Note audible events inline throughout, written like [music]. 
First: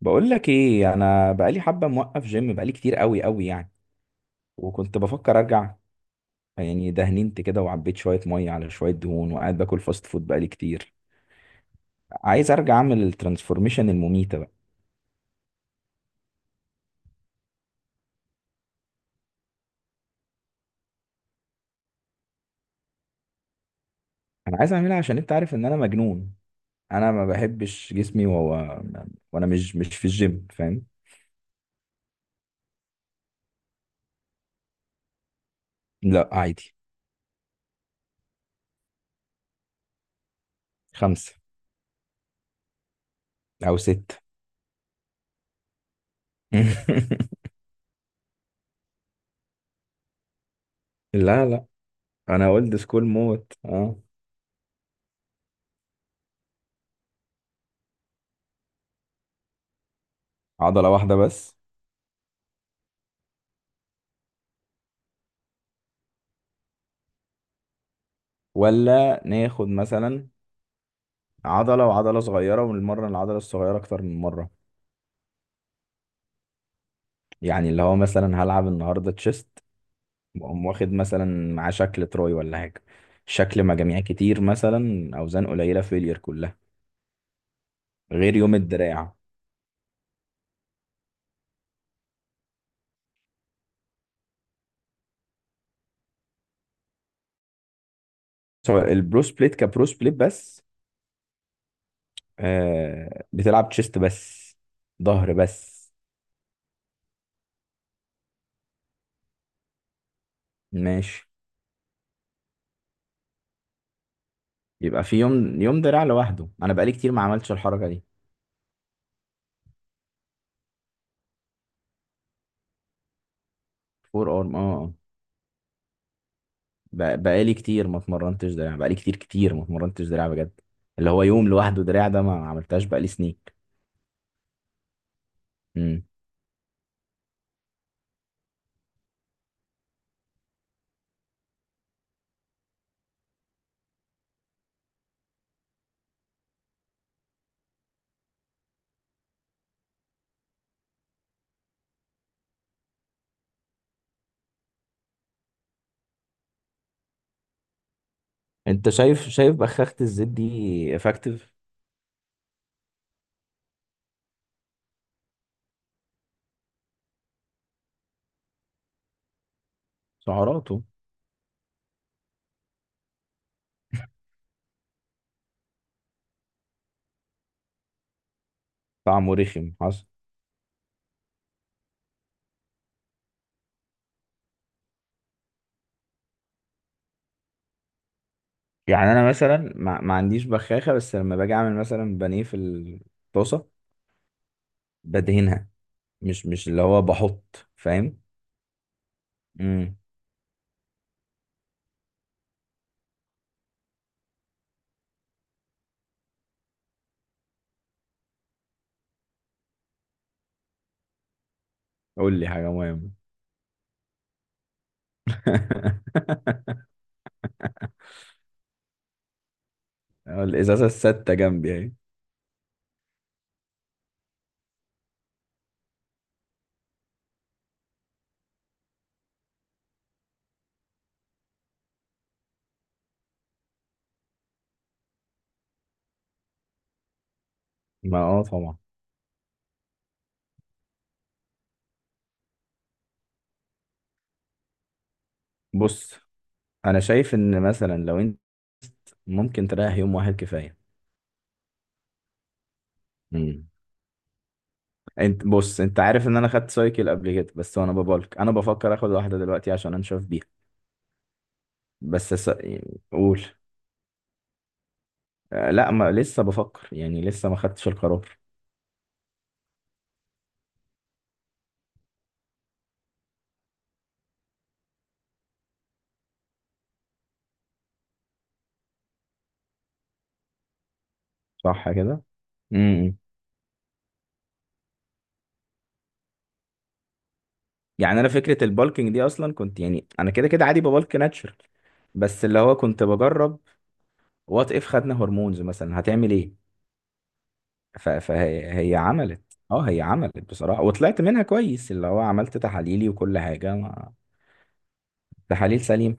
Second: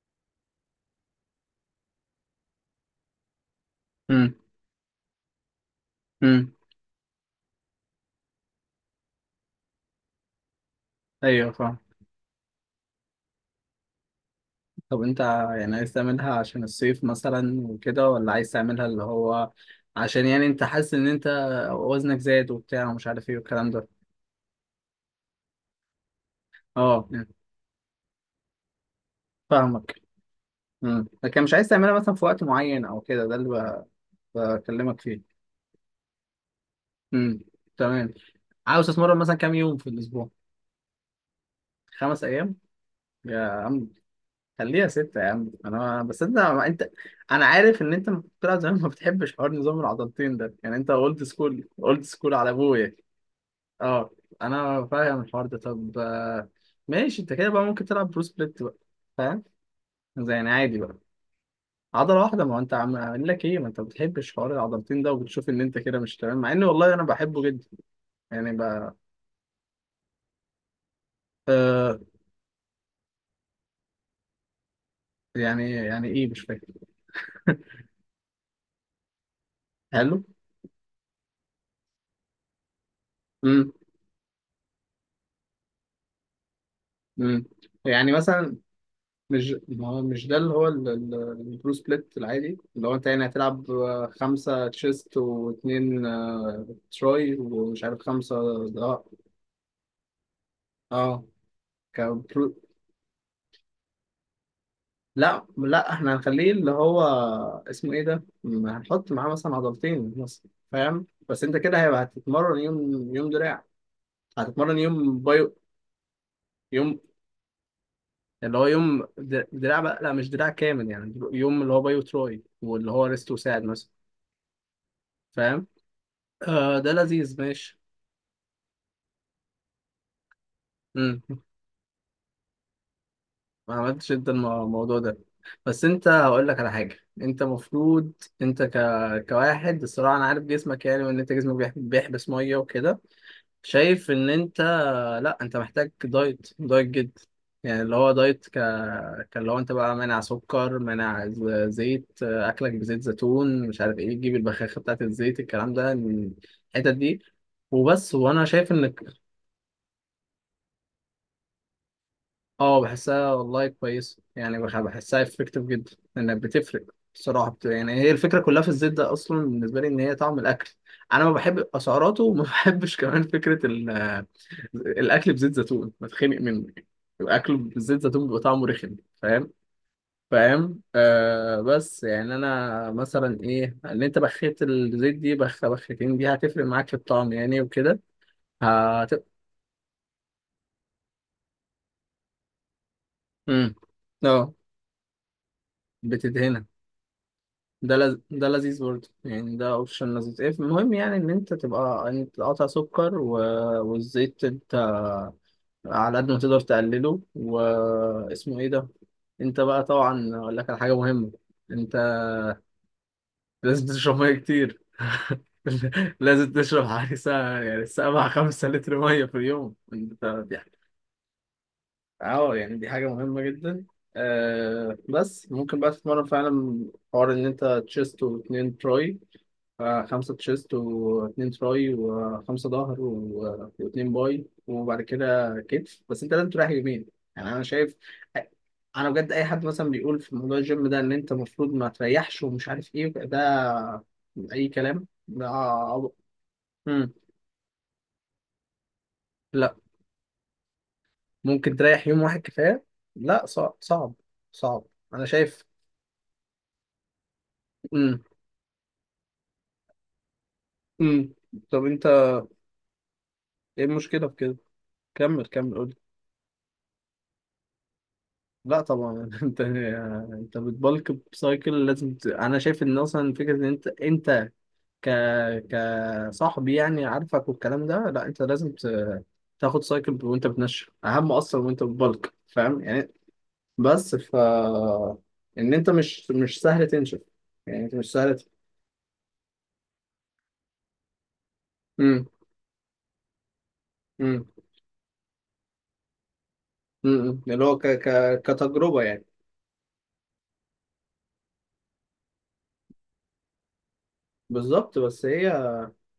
بقول لك ايه، انا بقالي حبه موقف جيم بقالي كتير قوي قوي يعني. امم. وكنت بفكر ارجع. امم. يعني دهننت كده وعبيت شويه ميه على شويه دهون وقاعد باكل فاست فود بقالي كتير. ايوه، فاهم. عايز ارجع اعمل الترانسفورميشن المميته بقى. طب انت يعني عايز تعملها عشان الصيف مثلا وكده، ولا عايز تعملها اللي هو عشان يعني انت حاسس ان انت وزنك زاد وبتاع ومش عارف ايه والكلام ده. انا عايز اعملها عشان انت عارف ان انا مجنون. اه، انا ما يعني بحبش جسمي وهو. وانا مش فاهمك. في الجيم، فاهم. لكن مش عايز تعملها مثلا في وقت معين او كده، ده اللي بكلمك فيه. لا عادي. امم. تمام. عاوز تتمرن مثلا كام يوم في الاسبوع؟ 5 5 ايام يا او عم. 6. خليها 6 يا عم، انا بصدق. ما انت انا [laughs] عارف ان انت لما كنت طلع زمان ما بتحبش حوار نظام العضلتين ده، يعني انت اولد لا لا، سكول، اولد سكول انا على اولد ابويا. سكول موت، اه. اه، انا فاهم الحوار ده. طب ماشي، انت كده بقى ممكن تلعب برو سبليت بقى، فاهم؟ زي يعني عادي عضله بقى. واحده بس. عضلة واحدة، ما هو انت عم اقول لك ايه، ما انت ما بتحبش حوار العضلتين ده، وبتشوف ان انت كده مش تمام، مع ان والله انا بحبه جدا يعني بقى. ولا ناخد مثلا عضلة آه وعضلة صغيرة ونمرن العضلة الصغيرة أكتر من مرة. يعني ايه، مش فاكر. يعني اللي هو مثلا هلعب النهاردة تشيست. حلو. وأقوم واخد مثلا مع شكل تروي ولا حاجة. شكل امم. مجاميع كتير مثلا، أوزان قليلة فيلير كلها. امم. يعني غير يوم مثلا، الدراع. مش ما هو مش ده اللي هو البرو سبليت العادي، اللي هو انت يعني هتلعب خمسة تشيست واتنين تراي، ومش عارف خمسة. سواء اه. البرو سبليت، كبرو سبليت بس. اه كبرو. آه، بتلعب تشيست بس. ظهر لا، بس. لا، احنا هنخليه اللي هو، اسمه ايه ده، هنحط معاه مثلا عضلتين مثلا، فاهم؟ ماشي، بس انت كده هيبقى هتتمرن يوم دراع. هتتمرن يبقى في يوم بايو، يوم يوم دراع لوحده. أنا بقالي يوم كتير ما عملتش الحركة دي. اللي هو يوم دراع بقى، لا مش دراع كامل، يعني يوم اللي هو بايو تراي، واللي هو ريست وساعد مثلا. فور أرم، اه، آه. فاهم. آه، ده لذيذ، بقالي ماشي. كتير ما اتمرنتش دراع، بقالي كتير كتير ما اتمرنتش دراع بجد. اللي امم هو يوم لوحده دراع ده ما عملتهاش بقالي سنين. ما عملتش انت الموضوع ده. بس امم انت هقول لك على حاجه، انت المفروض انت كواحد، الصراحه انا عارف جسمك يعني، وان انت جسمك بيحبس ميه وكده. شايف ان انت، لا، انت محتاج دايت، دايت جدا. يعني اللي هو دايت كاللي هو انت بقى مانع سكر، مانع زيت، اكلك بزيت زيتون، مش عارف ايه، تجيب البخاخه بتاعت الزيت، الكلام ده، الحتت دي. وبس، وانا شايف انت ان، شايف بخاخة الزيت دي افكتيف؟ اه، بحسها والله كويسة، يعني بحسها افكتيف جدا، لانها بتفرق. بصراحة يعني هي الفكرة كلها في الزيت ده اصلا بالنسبة لي، ان هي طعم الاكل. سعراته؟ انا ما بحب اسعاراته، وما [laughs] بحبش كمان فكرة الاكل بزيت زيتون، بتخنق منه يعني. الاكل بزيت زيتون بيبقى طعمه رخم. طعمه فاهم. رخم حصل. فاهم. بس يعني انا مثلا ايه، ان انت بخيت الزيت دي بخ بخيتين دي هتفرق معاك في الطعم يعني وكده. يعني انا هت مثلا ما عنديش بخاخة، بس لما باجي اعمل مثلا بانيه في الطاسة. امم. اه، بدهنها. مش بتدهنها. مش اللي هو بحط، فاهم. ده لذيذ برضه يعني، ده امم اوبشن لذيذ. إيه، المهم يعني ان انت تبقى انت تقطع سكر والزيت انت على قد ما تقدر تقلله، واسمه ايه ده. انت بقى طبعا اقول لك على حاجه مهمه، انت قول لي حاجة مهمة. لازم تشرب ميه كتير. [laughs] لازم [laughs] تشرب حوالي ساعة، يعني سبعة، 5 لتر مية في اليوم، انت دي حاجة. الازازة الستة جنبي اهي. اه، يعني دي حاجة مهمة جدا. آه، بس ممكن بقى تتمرن فعلا، حوار ان انت تشيست واتنين تراي، خمسة تشيست واتنين تراي، وخمسة ظهر، واتنين باي، وبعد كده كتف، بس انت لازم تريح يومين. يعني انا شايف، ما، اه، طبعا. انا بجد اي حد مثلا بيقول في موضوع الجيم ده ان انت المفروض ما تريحش ومش عارف ايه، ده اي كلام، ده بص، عبط. انا مم. شايف ان مثلا لو انت ممكن لا، تريح يوم واحد كفاية. ممكن تريح يوم واحد كفاية، لا، مم. صعب، صعب، صعب. انا انت، شايف. بص، انت عارف ان انا خدت سايكل قبل كده بس، وانا مم. ببالك انا بفكر اخد واحدة دلوقتي عشان انشف بيها. مم. طب انت، بس س... قول. ايه المشكلة في كده؟ كمل، آه، كمل، لا، قول. ما لسه بفكر، يعني لسه ما خدتش القرار. لا طبعا. [laughs] انت بتبلك بسايكل، لازم انا شايف ان اصلا فكره ان انت، انت ك كصاحب يعني عارفك، والكلام ده، لا، انت لازم تاخد سايكل وانت بتنشف، اهم اصلا وانت صح كده. بتبلك، فاهم يعني. امم بس ف ان انت مش سهل تنشف، يعني انت مش يعني انا سهل فكرة البالكينج دي اصلا كنت، يعني انا كده كده عادي ببالك ناتشرال. امم. بس اللي هو كنت بجرب. امم. وات اف خدنا هرمونز مثلا هتعمل ايه؟ امم. اللي هو فهي كتجربه يعني. عملت. اه، هي عملت بصراحة وطلعت منها كويس، اللي هو عملت تحاليلي وكل حاجة، ما... بالظبط، بس هي تحاليل سليمة.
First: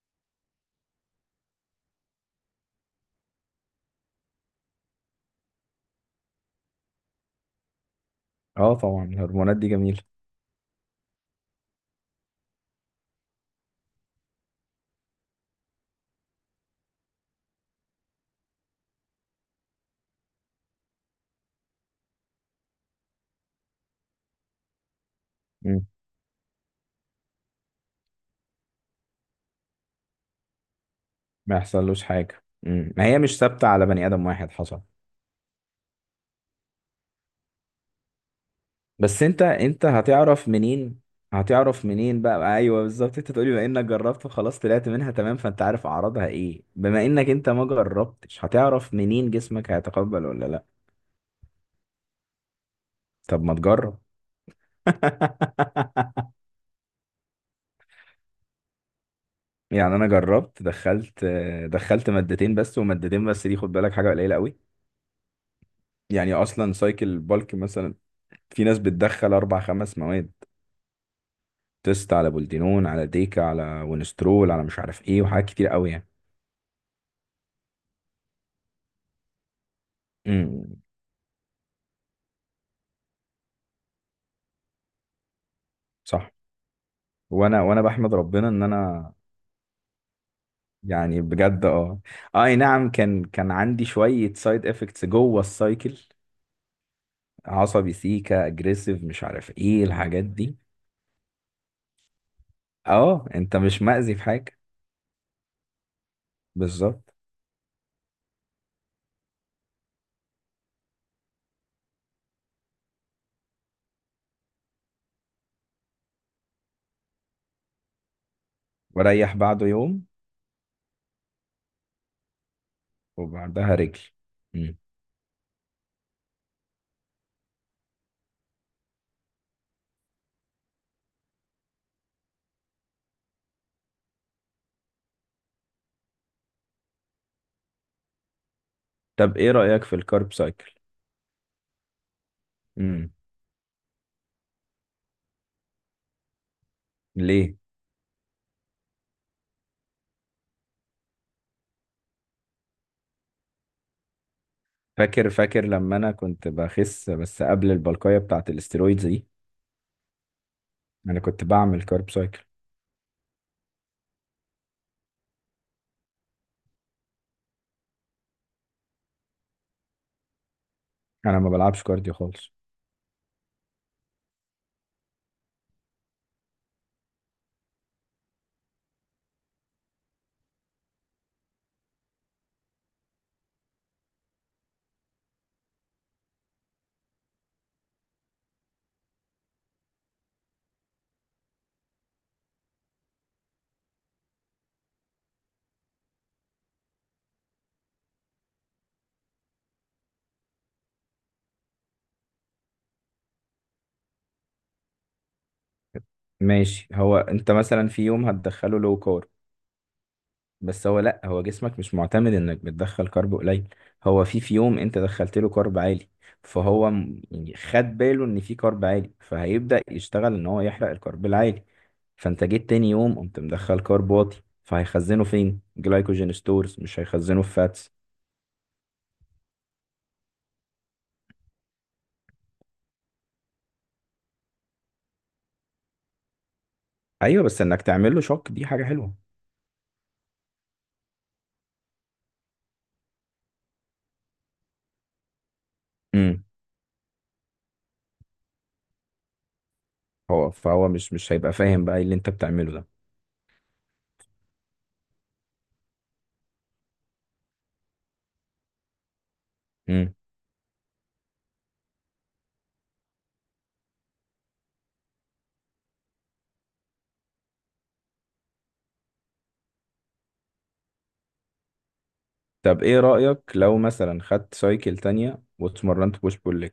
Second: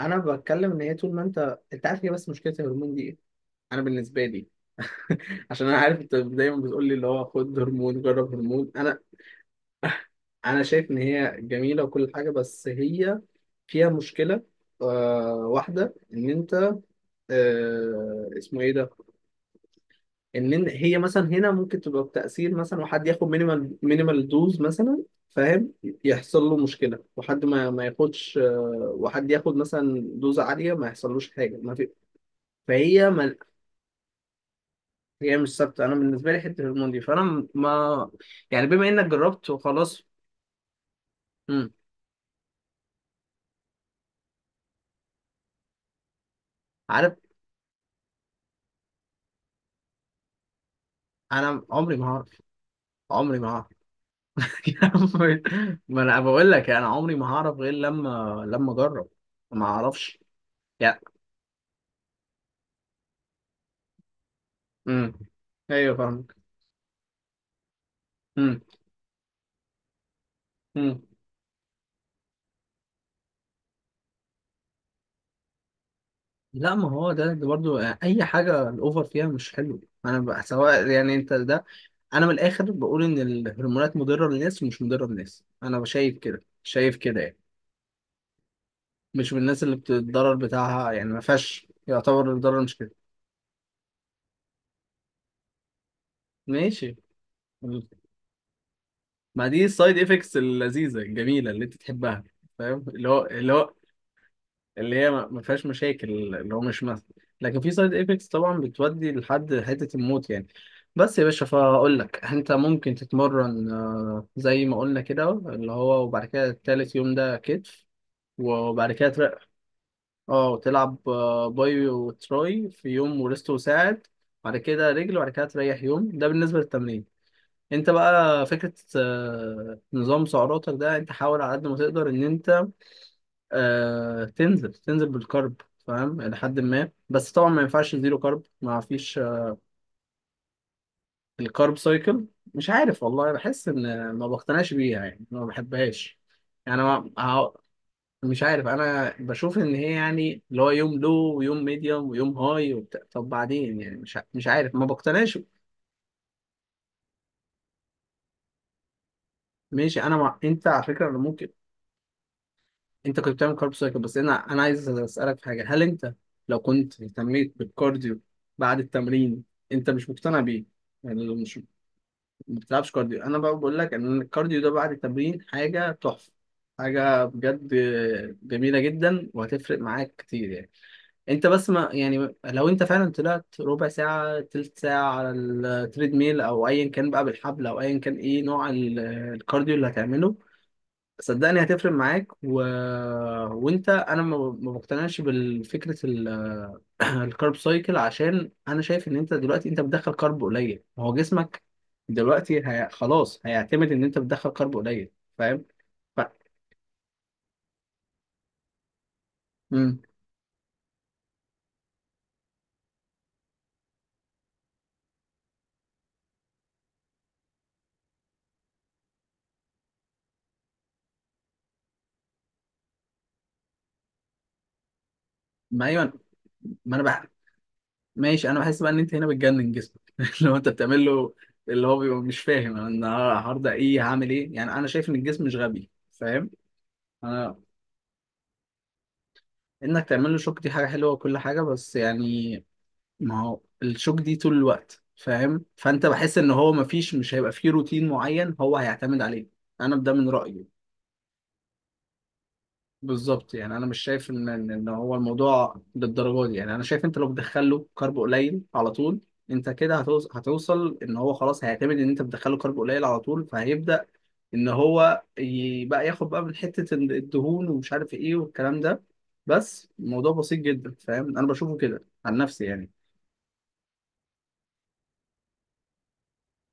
انا بتكلم ان هي طول ما انت، انت عارف، هي بس مشكله الهرمون دي ايه، انا بالنسبه لي، عشان انا عارف انت دايما بتقول لي اللي هو خد هرمون، جرب هرمون، اه، انا، طبعا الهرمونات دي جميلة. انا شايف ان هي جميله وكل حاجه، بس هي فيها مشكله. واحده ان انت، اسمه ايه ده، ان هي مثلا هنا ممكن تبقى بتاثير، مثلا وحد ياخد مينيمال، مينيمال دوز مثلا، فاهم، مم. يحصل له مشكله، وحد ما ياخدش، وحد ياخد مثلا دوز عاليه ما يحصلوش حاجه، ما ما في، يحصلوش حاجة. مم. ما فهي هي ما مش ثابتة على بني آدم واحد، حصل. هي مش ثابته. انا بالنسبه لي حته الهرمون دي، فانا ما يعني بما انك بس انت جربت انت وخلاص. هتعرف منين؟ امم، هتعرف منين بقى؟ ايوه بالظبط، انت تقولي بما انك جربت وخلاص طلعت منها تمام، فانت عارف اعراضها ايه. بما عارف. انك انت ما جربتش، هتعرف منين جسمك هيتقبل ولا لا؟ انا عمري ما هعرف، عمري طب ما ما هعرف. تجرب. [laughs] يا عم، ما انا [laughs] بقول لك، انا عمري ما هعرف غير لما اجرب، ما يعني انا اعرفش جربت، يعني. دخلت مادتين بس، ومادتين بس دي خد بالك حاجة قليلة قوي. امم. ايوه فاهمك. يعني اصلا سايكل بالك مثلا، امم. في ناس بتدخل اربع خمس مواد. امم. تيست على بولدينون على ديكا على ونسترول على مش عارف ايه، وحاجات كتير قوي يعني. لا، ما هو ده برضو اي حاجه الاوفر فيها مش حلو. انا بقى امم سواء يعني انت ده، انا من الاخر بقول ان الهرمونات مضره للناس ومش مضره للناس، انا شايف صح. كده، شايف كده يعني. وانا بحمد ربنا ان انا، مش من الناس اللي بتتضرر بتاعها، يعني ما يعني بجد، فيهاش، اه. يعتبر آه، اي الضرر مش كده. نعم، كان عندي شوية سايد افكتس جوه السايكل. ماشي. عصبي، سيكا، اجريسيف، مش ما عارف دي ايه السايد الحاجات افكتس دي. اللذيذه الجميله اللي انت تحبها، فاهم، اللي اه، هو، انت مش مأذي في حاجة. اللي هي ما فيهاش مشاكل، اللي هو مش مثل. بالظبط. لكن في سايد افكتس طبعا بتودي لحد حته الموت يعني. بس يا باشا، فاقول لك انت ممكن تتمرن، زي ما قلنا كده، اللي هو، وبعد كده التالت يوم ده كتف، وبعد كده وريح بعده يوم. اه، وتلعب باي وتراي في يوم، وريست وبعدها رجل. وساعد، بعد امم كده رجل، وبعد كده تريح يوم، ده بالنسبه للتمرين. انت بقى فكرة نظام سعراتك ده، انت حاول على قد ما تقدر ان انت تنزل بالكرب، فاهم، لحد ما، بس طبعا ما ينفعش زيرو كرب، ما فيش. طب ايه رأيك في الكارب سايكل؟ الكارب سايكل، مش عارف امم والله، بحس ان ما بقتنعش بيها يعني، ما بحبهاش. يعني ما ه- ليه؟ مش عارف، انا بشوف ان هي، يعني اللي هو يوم لو، ويوم ميديوم، ويوم هاي وبتاع، طب بعدين يعني مش عارف، ما فاكر بقتنعش. فاكر لما انا كنت بخس بس قبل البلقايه بتاعت الاسترويدز دي. ماشي، انا انت على فكرة، أنا انا كنت ممكن، بعمل كارب سايكل. انت كنت بتعمل كارب سايكل، بس انا عايز اسالك في حاجه، هل انت لو كنت اهتميت بالكارديو بعد التمرين، انت مش مقتنع بيه؟ يعني لو انا ما مش، بلعبش كارديو خالص. ما بتلعبش كارديو، انا بقى بقول لك ان الكارديو ده بعد التمرين حاجه تحفه، حاجه بجد جميله جدا، وهتفرق معاك كتير يعني. انت بس ما يعني، لو انت فعلا طلعت ربع ساعه، تلت ساعه، على التريد ميل او ايا كان بقى، بالحبل او ايا كان ايه نوع الكارديو اللي هتعمله، صدقني هتفرق معاك وانت انا ما بقتنعش بالفكره [clears throat] الكارب سايكل، عشان انا شايف ان انت دلوقتي، انت بتدخل كارب قليل، ما هو جسمك دلوقتي خلاص هيعتمد ان انت بتدخل كارب قليل، فاهم. ف... ماشي، هو انت مثلا في يوم هتدخله لو كارب. مم. بس هو، لا، هو جسمك مش معتمد انك بتدخل كارب قليل. هو في يوم انت دخلت له كارب عالي. فهو يعني خد باله ان في كارب عالي، فهيبدأ يشتغل ان هو يحرق الكارب العالي. فانت جيت تاني يوم قمت مدخل كارب واطي، فهيخزنه فين؟ ما ايوه، جلايكوجين ستورز، ما مش انا هيخزنه في فاتس. ماشي، انا بحس بقى ان انت هنا بتجنن جسمك. [laughs] لو انت بتعمل له اللي هو، بيبقى مش فاهم انا النهارده ايه، هعمل ايه يعني، انا شايف ان الجسم مش غبي، فاهم؟ ايوه، انا، بس انك تعمل له شوك دي حاجه حلوه. انك تعمل له شوك دي حاجه حلوه وكل حاجه، بس يعني ما هو الشوك دي طول الوقت، فاهم؟ فانت بحس امم ان هو، مفيش، مش هيبقى فيه روتين معين هو هيعتمد عليه، انا ده من هو رأيي. فهو مش هيبقى فاهم بقى إيه اللي انت بتعمله ده. بالظبط، يعني انا مش شايف ان ان إن هو الموضوع للدرجه دي، يعني انا شايف انت لو بتدخله كارب قليل على طول، انت كده امم هتوصل ان هو خلاص هيعتمد ان انت بتدخله كارب قليل على طول، فهيبدأ ان هو بقى ياخد بقى من حتة الدهون، ومش عارف ايه والكلام ده، بس الموضوع بسيط جدا، فاهم، انا بشوفه كده عن نفسي طب يعني. ايه رايك لو مثلا خدت سايكل تانية واتمرنت بوش بول ليج،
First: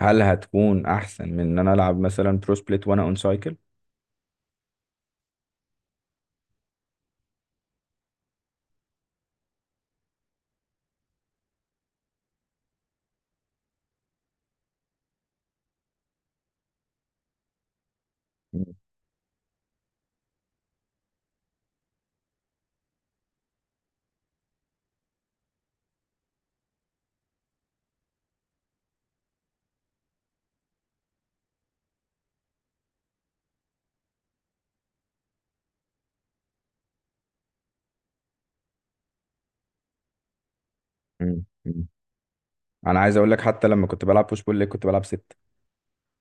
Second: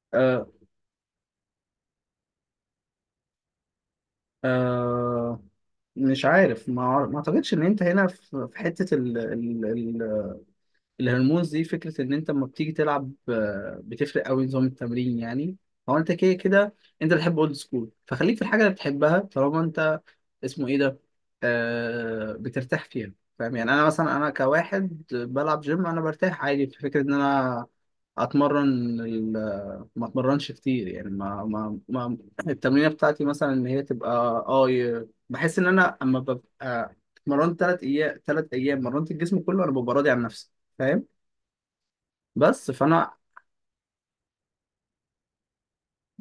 هل آه، هتكون احسن من ان انا العب مثلا برو سبليت وانا اون سايكل؟ آه مش عارف، ما اعتقدش ان انت هنا، في حتة الهرمونز دي، فكرة إن أنت لما بتيجي تلعب بتفرق أوي نظام التمرين يعني. هو أنت كده كده، أنت بتحب أولد سكول، فخليك في الحاجة اللي بتحبها، طالما أنت، اسمه إيه ده، بترتاح فيها، فاهم يعني؟ أنا مثلا، أنا كواحد بلعب جيم، أنا برتاح عادي في فكرة إن أنا أتمرن، ما أتمرنش كتير يعني، ما ما, ما التمرينة بتاعتي مثلا إن هي تبقى، بحس إن أنا أما ببقى اتمرنت 3 أيام، 3 أيام مرنت الجسم كله، أنا ببقى راضي عن نفسي، فاهم. مم. مم. بس انا فانا. عايز اقول لك، حتى لما كنت بلعب بوش بول ليج كنت بلعب 6.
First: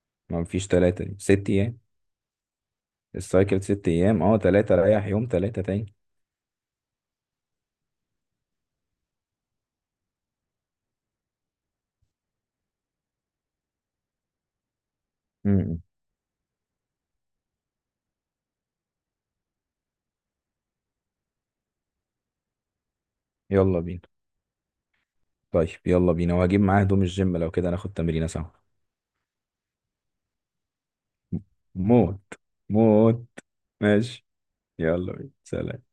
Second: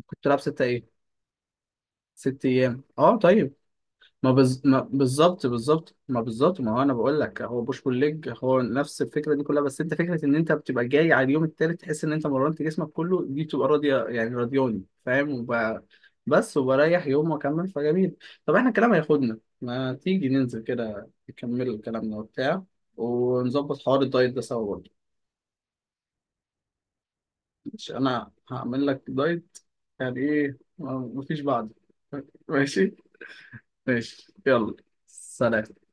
كنت لابس ما 6 فيش ايه؟ 3، دي 6 ايام. 6 ايام، اه طيب. السايكل 6 ايام، اه، 3 ما رايح يوم بالظبط، 3 تاني. بالظبط، ما بالظبط، ما هو انا بقول لك هو بوش بول ليج هو نفس الفكره دي كلها، بس انت فكره ان انت بتبقى جاي على اليوم التالت تحس ان انت مرنت جسمك كله دي بتبقى راضيه يعني، راضياني، فاهم، مم. بس وبريح يوم واكمل، فجميل. طب احنا الكلام هياخدنا، ما تيجي ننزل كده نكمل كلامنا وبتاع، يلا ونظبط بينا. حوار الدايت ده سوا برضه. طيب يلا بينا، وهجيب معاه هدوم الجيم لو كده مش ناخد تمرينه انا سوا. هعمل لك دايت، يعني ايه مفيش بعد. موت. ماشي. موت. ماشي. ماشي يلا، يلا بينا، سلام. سلام.